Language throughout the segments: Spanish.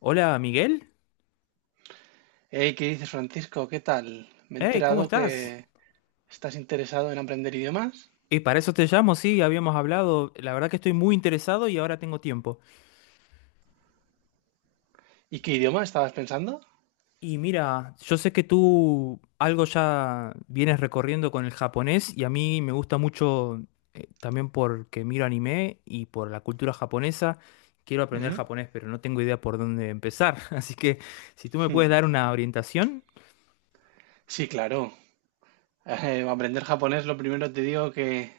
Hola, Miguel. Hey, ¿qué dices, Francisco? ¿Qué tal? Me he Hey, ¿cómo enterado estás? que estás interesado en aprender idiomas. Y para eso te llamo, sí, habíamos hablado. La verdad que estoy muy interesado y ahora tengo tiempo. ¿Y qué idioma estabas pensando? Y mira, yo sé que tú algo ya vienes recorriendo con el japonés y a mí me gusta mucho también porque miro anime y por la cultura japonesa. Quiero aprender Ujú. japonés, pero no tengo idea por dónde empezar. Así que si tú me Hmm. puedes dar una orientación, Sí, claro. Aprender japonés, lo primero te digo que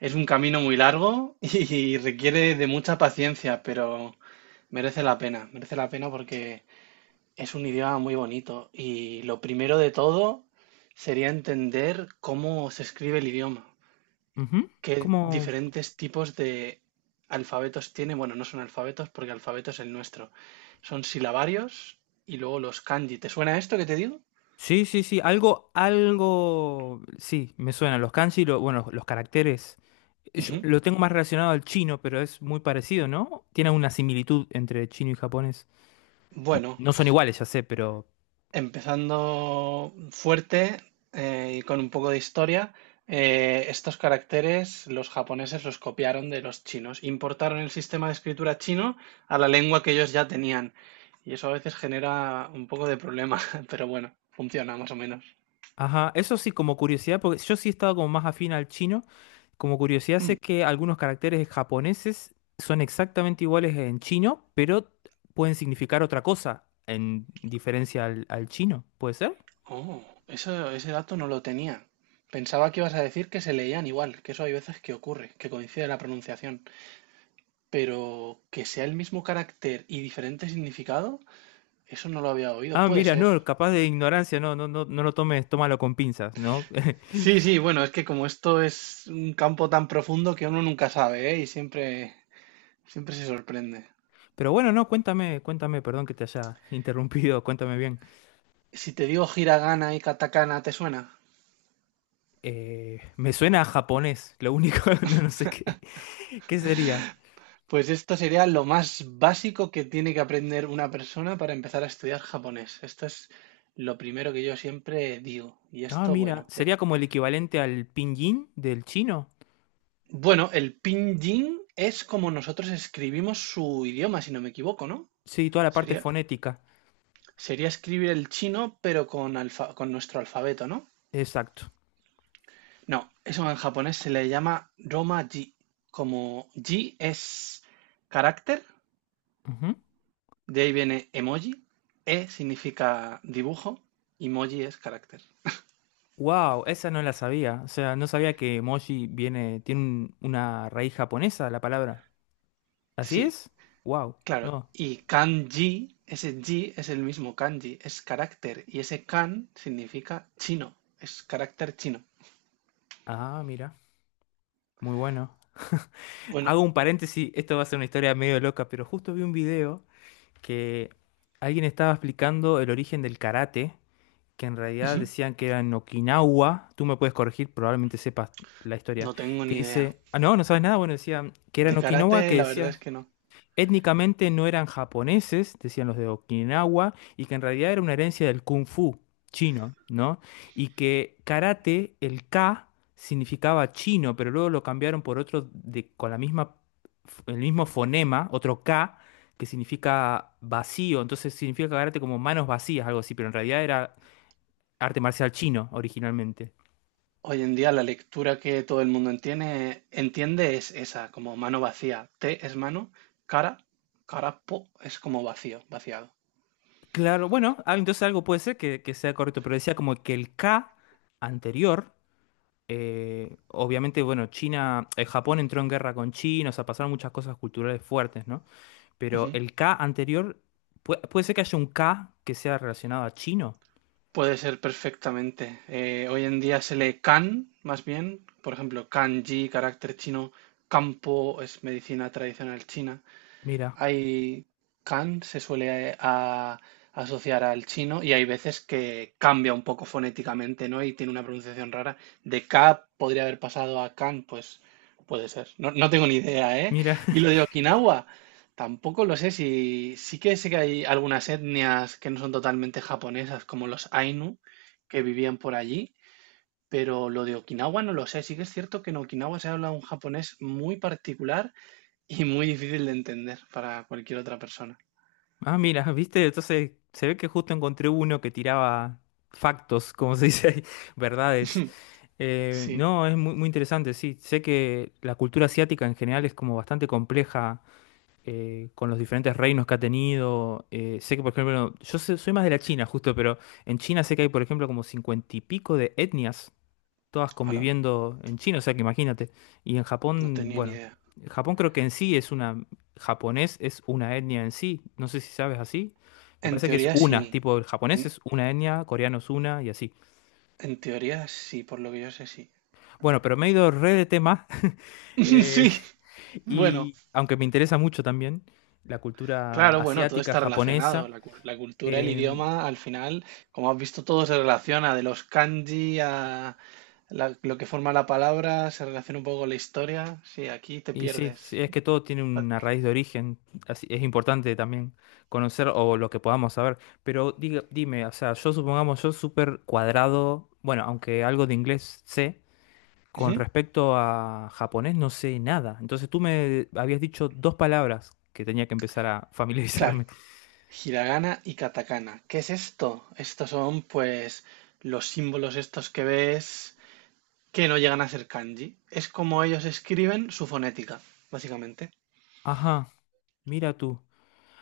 es un camino muy largo y requiere de mucha paciencia, pero merece la pena. Merece la pena porque es un idioma muy bonito. Y lo primero de todo sería entender cómo se escribe el idioma, ujú. qué ¿Cómo? diferentes tipos de alfabetos tiene. Bueno, no son alfabetos porque alfabeto es el nuestro. Son silabarios y luego los kanji. ¿Te suena esto que te digo? Sí, sí, sí, algo, algo, sí, me suena. Los kanji, bueno, los caracteres. Yo Ujú. lo tengo más relacionado al chino, pero es muy parecido, ¿no? Tiene una similitud entre chino y japonés. Bueno, No son iguales, ya sé, pero... empezando fuerte, y con un poco de historia, estos caracteres los japoneses los copiaron de los chinos. Importaron el sistema de escritura chino a la lengua que ellos ya tenían. Y eso a veces genera un poco de problema, pero bueno, funciona más o menos. Ajá, eso sí, como curiosidad, porque yo sí he estado como más afín al chino. Como curiosidad, Mm. sé que algunos caracteres japoneses son exactamente iguales en chino, pero pueden significar otra cosa en diferencia al chino, ¿puede ser? Oh, eso, ese dato no lo tenía. Pensaba que ibas a decir que se leían igual, que eso hay veces que ocurre, que coincide la pronunciación, pero que sea el mismo carácter y diferente significado, eso no lo había oído, Ah, puede mira, ser. no, capaz de ignorancia, no, no, no, no lo tomes, tómalo con pinzas, ¿no? Sí, sí, bueno, es que como esto es un campo tan profundo que uno nunca sabe, ¿eh? Y siempre, siempre se sorprende. Pero bueno, no, cuéntame, cuéntame, perdón que te haya interrumpido, cuéntame bien. Si te digo hiragana y katakana, ¿te suena? Me suena a japonés, lo único, no, no sé qué, qué sería. Pues esto sería lo más básico que tiene que aprender una persona para empezar a estudiar japonés. Esto es lo primero que yo siempre digo. Y Ah, esto, mira, bueno, de- sería como el equivalente al pinyin del chino. bueno, el pinyin es como nosotros escribimos su idioma, si no me equivoco, ¿no? Sí, toda la parte Sería, fonética. sería escribir el chino, pero con alfa- con nuestro alfabeto, ¿no? Exacto. No, eso en japonés se le llama Roma-ji. Como ji es carácter, de ahí viene emoji, e significa dibujo, y moji es carácter. Wow, esa no la sabía. O sea, no sabía que emoji viene, tiene una raíz japonesa la palabra. ¿Así Sí, es? Wow, claro. no. Y kanji, ese ji es el mismo kanji, es carácter. Y ese kan significa chino, es carácter chino. Ah, mira, muy bueno. Bueno, Hago un paréntesis, esto va a ser una historia medio loca, pero justo vi un video que alguien estaba explicando el origen del karate, que en realidad ujú, decían que era en Okinawa, tú me puedes corregir, probablemente sepas la historia, no tengo que ni idea. dice, ah, no, no sabes nada, bueno, decían que era De en Okinawa, karate, que la verdad decía, es que no. étnicamente no eran japoneses, decían los de Okinawa, y que en realidad era una herencia del kung fu chino, ¿no? Y que karate, el K, significaba chino, pero luego lo cambiaron por otro de, con la misma, el mismo fonema, otro K, que significa vacío, entonces significa karate como manos vacías, algo así, pero en realidad era arte marcial chino originalmente. Hoy en día la lectura que todo el mundo entiende, entiende es esa, como mano vacía. Te es mano, cara, cara po es como vacío, vaciado. Claro, bueno, ah, entonces algo puede ser que sea correcto, pero decía como que el K anterior, obviamente, bueno, China, Japón entró en guerra con China, o sea, pasaron muchas cosas culturales fuertes, ¿no? Pero el K anterior, puede ser que haya un K que sea relacionado a chino. Puede ser perfectamente. Hoy en día se lee kan, más bien. Por ejemplo, kanji, carácter chino. Campo es medicina tradicional china. Mira, Hay kan se suele asociar al chino y hay veces que cambia un poco fonéticamente, ¿no? Y tiene una pronunciación rara. De ka podría haber pasado a kan, pues puede ser. No, no tengo ni idea, ¿eh? mira. Y lo de Okinawa, tampoco lo sé, si sí que sé que hay algunas etnias que no son totalmente japonesas, como los Ainu, que vivían por allí. Pero lo de Okinawa no lo sé. Sí que es cierto que en Okinawa se habla un japonés muy particular y muy difícil de entender para cualquier otra persona. Ah, mira, viste, entonces se ve que justo encontré uno que tiraba factos, como se dice ahí, verdades. Sí, No, es muy, muy interesante, sí. Sé que la cultura asiática en general es como bastante compleja, con los diferentes reinos que ha tenido. Sé que, por ejemplo, soy más de la China, justo, pero en China sé que hay, por ejemplo, como cincuenta y pico de etnias todas hola, conviviendo en China, o sea que imagínate. Y en no Japón, tenía ni bueno, idea. Japón creo que en sí es una, japonés es una etnia en sí, no sé si sabes así. Me En parece que es teoría una, sí. tipo el japonés En, es una etnia, coreano es una y así. en teoría sí, por lo que yo sé, sí. Bueno, pero me he ido re de tema, eh, Sí, bueno, y aunque me interesa mucho también la cultura claro, bueno, todo asiática, está relacionado. japonesa, La, cu- la cultura, el eh, idioma, al final, como has visto, todo se relaciona. De los kanji a la- lo que forma la palabra, se relaciona un poco con la historia. Sí, aquí te y sí, pierdes. sí, es que todo tiene una raíz de origen, así es importante también conocer o lo que podamos saber. Pero dime, o sea, yo supongamos yo súper cuadrado, bueno, aunque algo de inglés sé, con Ujú, respecto a japonés no sé nada. Entonces tú me habías dicho dos palabras que tenía que empezar a claro. familiarizarme. Hiragana y katakana. ¿Qué es esto? Estos son, pues, los símbolos estos que ves que no llegan a ser kanji. Es como ellos escriben su fonética, básicamente. Ajá, mira tú,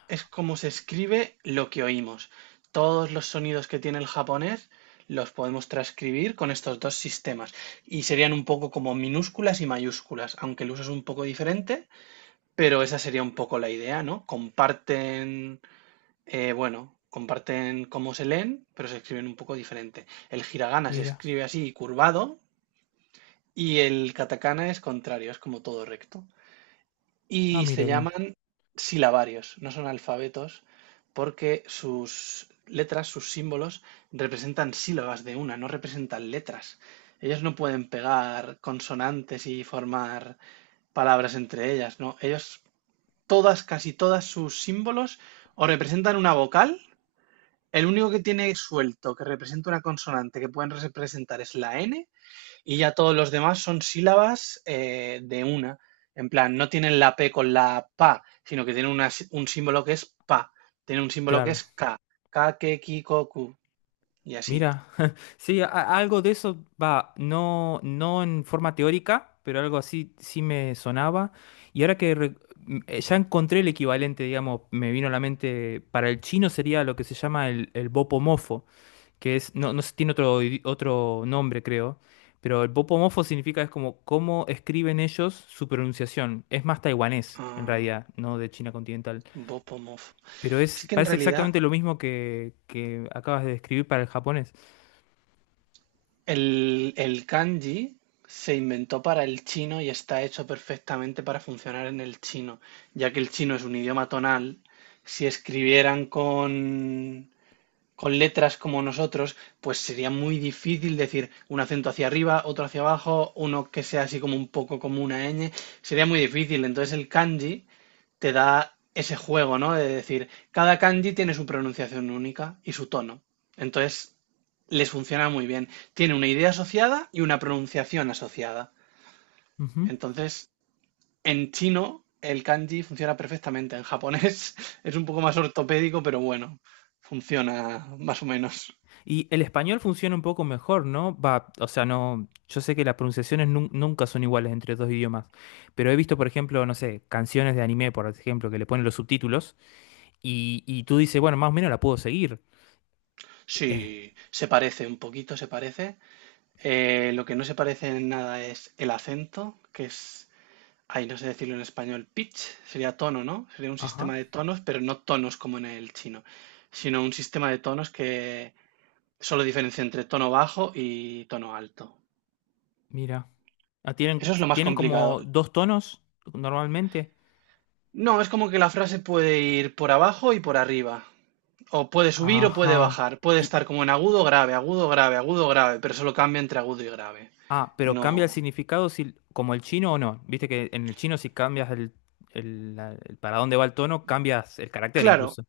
Es como se escribe lo que oímos. Todos los sonidos que tiene el japonés los podemos transcribir con estos dos sistemas. Y serían un poco como minúsculas y mayúsculas, aunque el uso es un poco diferente, pero esa sería un poco la idea, ¿no? Comparten, bueno, comparten cómo se leen, pero se escriben un poco diferente. El hiragana se mira. escribe así, curvado, y el katakana es contrario, es como todo recto. Ah, Y mira se bien, llaman silabarios, no son alfabetos, porque sus letras, sus símbolos, representan sílabas de una, no representan letras. Ellos no pueden pegar consonantes y formar palabras entre ellas, ¿no? Ellos, todas, casi todas sus símbolos, o representan una vocal, el único que tiene suelto que representa una consonante que pueden representar es la N y ya todos los demás son sílabas de una. En plan, no tienen la P con la PA, sino que tienen una sí- un símbolo que es PA, tienen un símbolo que claro. es K, K, K, k, Ki, k, Ku, y así. Mira. Sí, algo de eso va, no, no en forma teórica, pero algo así sí me sonaba. Y ahora que ya encontré el equivalente, digamos, me vino a la mente, para el chino sería lo que se llama el bopomofo, que es, no, no sé, tiene otro, otro nombre, creo, pero el bopomofo significa es como cómo escriben ellos su pronunciación. Es más taiwanés, en Ah, realidad, no de China continental. Bopomov. Pero Es es, que en parece realidad exactamente lo mismo que acabas de describir para el japonés. el kanji se inventó para el chino y está hecho perfectamente para funcionar en el chino, ya que el chino es un idioma tonal. Si escribieran con letras como nosotros, pues sería muy difícil decir un acento hacia arriba, otro hacia abajo, uno que sea así como un poco como una ñ. Sería muy difícil. Entonces el kanji te da ese juego, ¿no? De decir, cada kanji tiene su pronunciación única y su tono. Entonces, les funciona muy bien. Tiene una idea asociada y una pronunciación asociada. Entonces, en chino, el kanji funciona perfectamente. En japonés es un poco más ortopédico, pero bueno, funciona más o menos. Y el español funciona un poco mejor, ¿no? Va, o sea, no, yo sé que las pronunciaciones nunca son iguales entre dos idiomas, pero he visto, por ejemplo, no sé, canciones de anime, por ejemplo, que le ponen los subtítulos y tú dices, bueno, más o menos la puedo seguir. Eh, Sí, se parece un poquito, se parece. Lo que no se parece en nada es el acento, que es, ay, no sé decirlo en español. Pitch sería tono, ¿no? Sería un ajá, sistema de tonos, pero no tonos como en el chino, sino un sistema de tonos que solo diferencia entre tono bajo y tono alto. mira. Ah, tienen, Eso es lo más tienen complicado. como dos tonos normalmente. No, es como que la frase puede ir por abajo y por arriba. O puede subir o puede Ajá. bajar. Puede Y, estar como en agudo, grave, agudo, grave, agudo, grave, pero solo cambia entre agudo y grave. ah, pero cambia el No. significado si, como el chino o no. Viste que en el chino si cambias el para dónde va el tono, cambias el carácter Claro, incluso.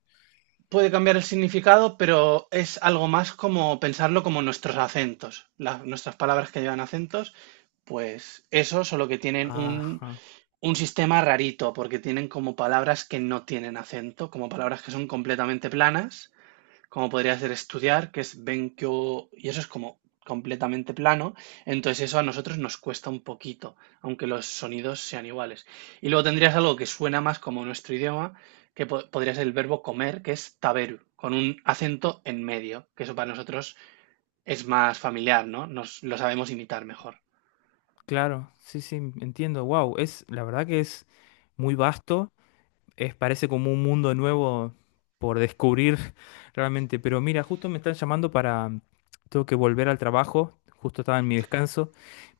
puede cambiar el significado, pero es algo más como pensarlo como nuestros acentos. La- nuestras palabras que llevan acentos, pues eso, solo que tienen Ajá. un sistema rarito, porque tienen como palabras que no tienen acento, como palabras que son completamente planas como podría ser estudiar, que es Benkyo, y eso es como completamente plano, entonces eso a nosotros nos cuesta un poquito, aunque los sonidos sean iguales. Y luego tendrías algo que suena más como nuestro idioma, que po- podría ser el verbo comer, que es taberu, con un acento en medio, que eso para nosotros es más familiar, ¿no? Nos lo sabemos imitar mejor. Claro, sí, sí, entiendo. Wow, es la verdad que es muy vasto, es parece como un mundo nuevo por descubrir realmente, pero mira, justo me están llamando para tengo que volver al trabajo, justo estaba en mi descanso,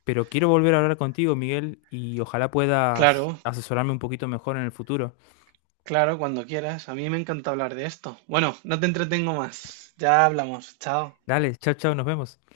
pero quiero volver a hablar contigo, Miguel, y ojalá puedas Claro, asesorarme un poquito mejor en el futuro. claro, cuando quieras. A mí me encanta hablar de esto. Bueno, no te entretengo más. Ya hablamos. Chao. Dale, chao, chao, nos vemos.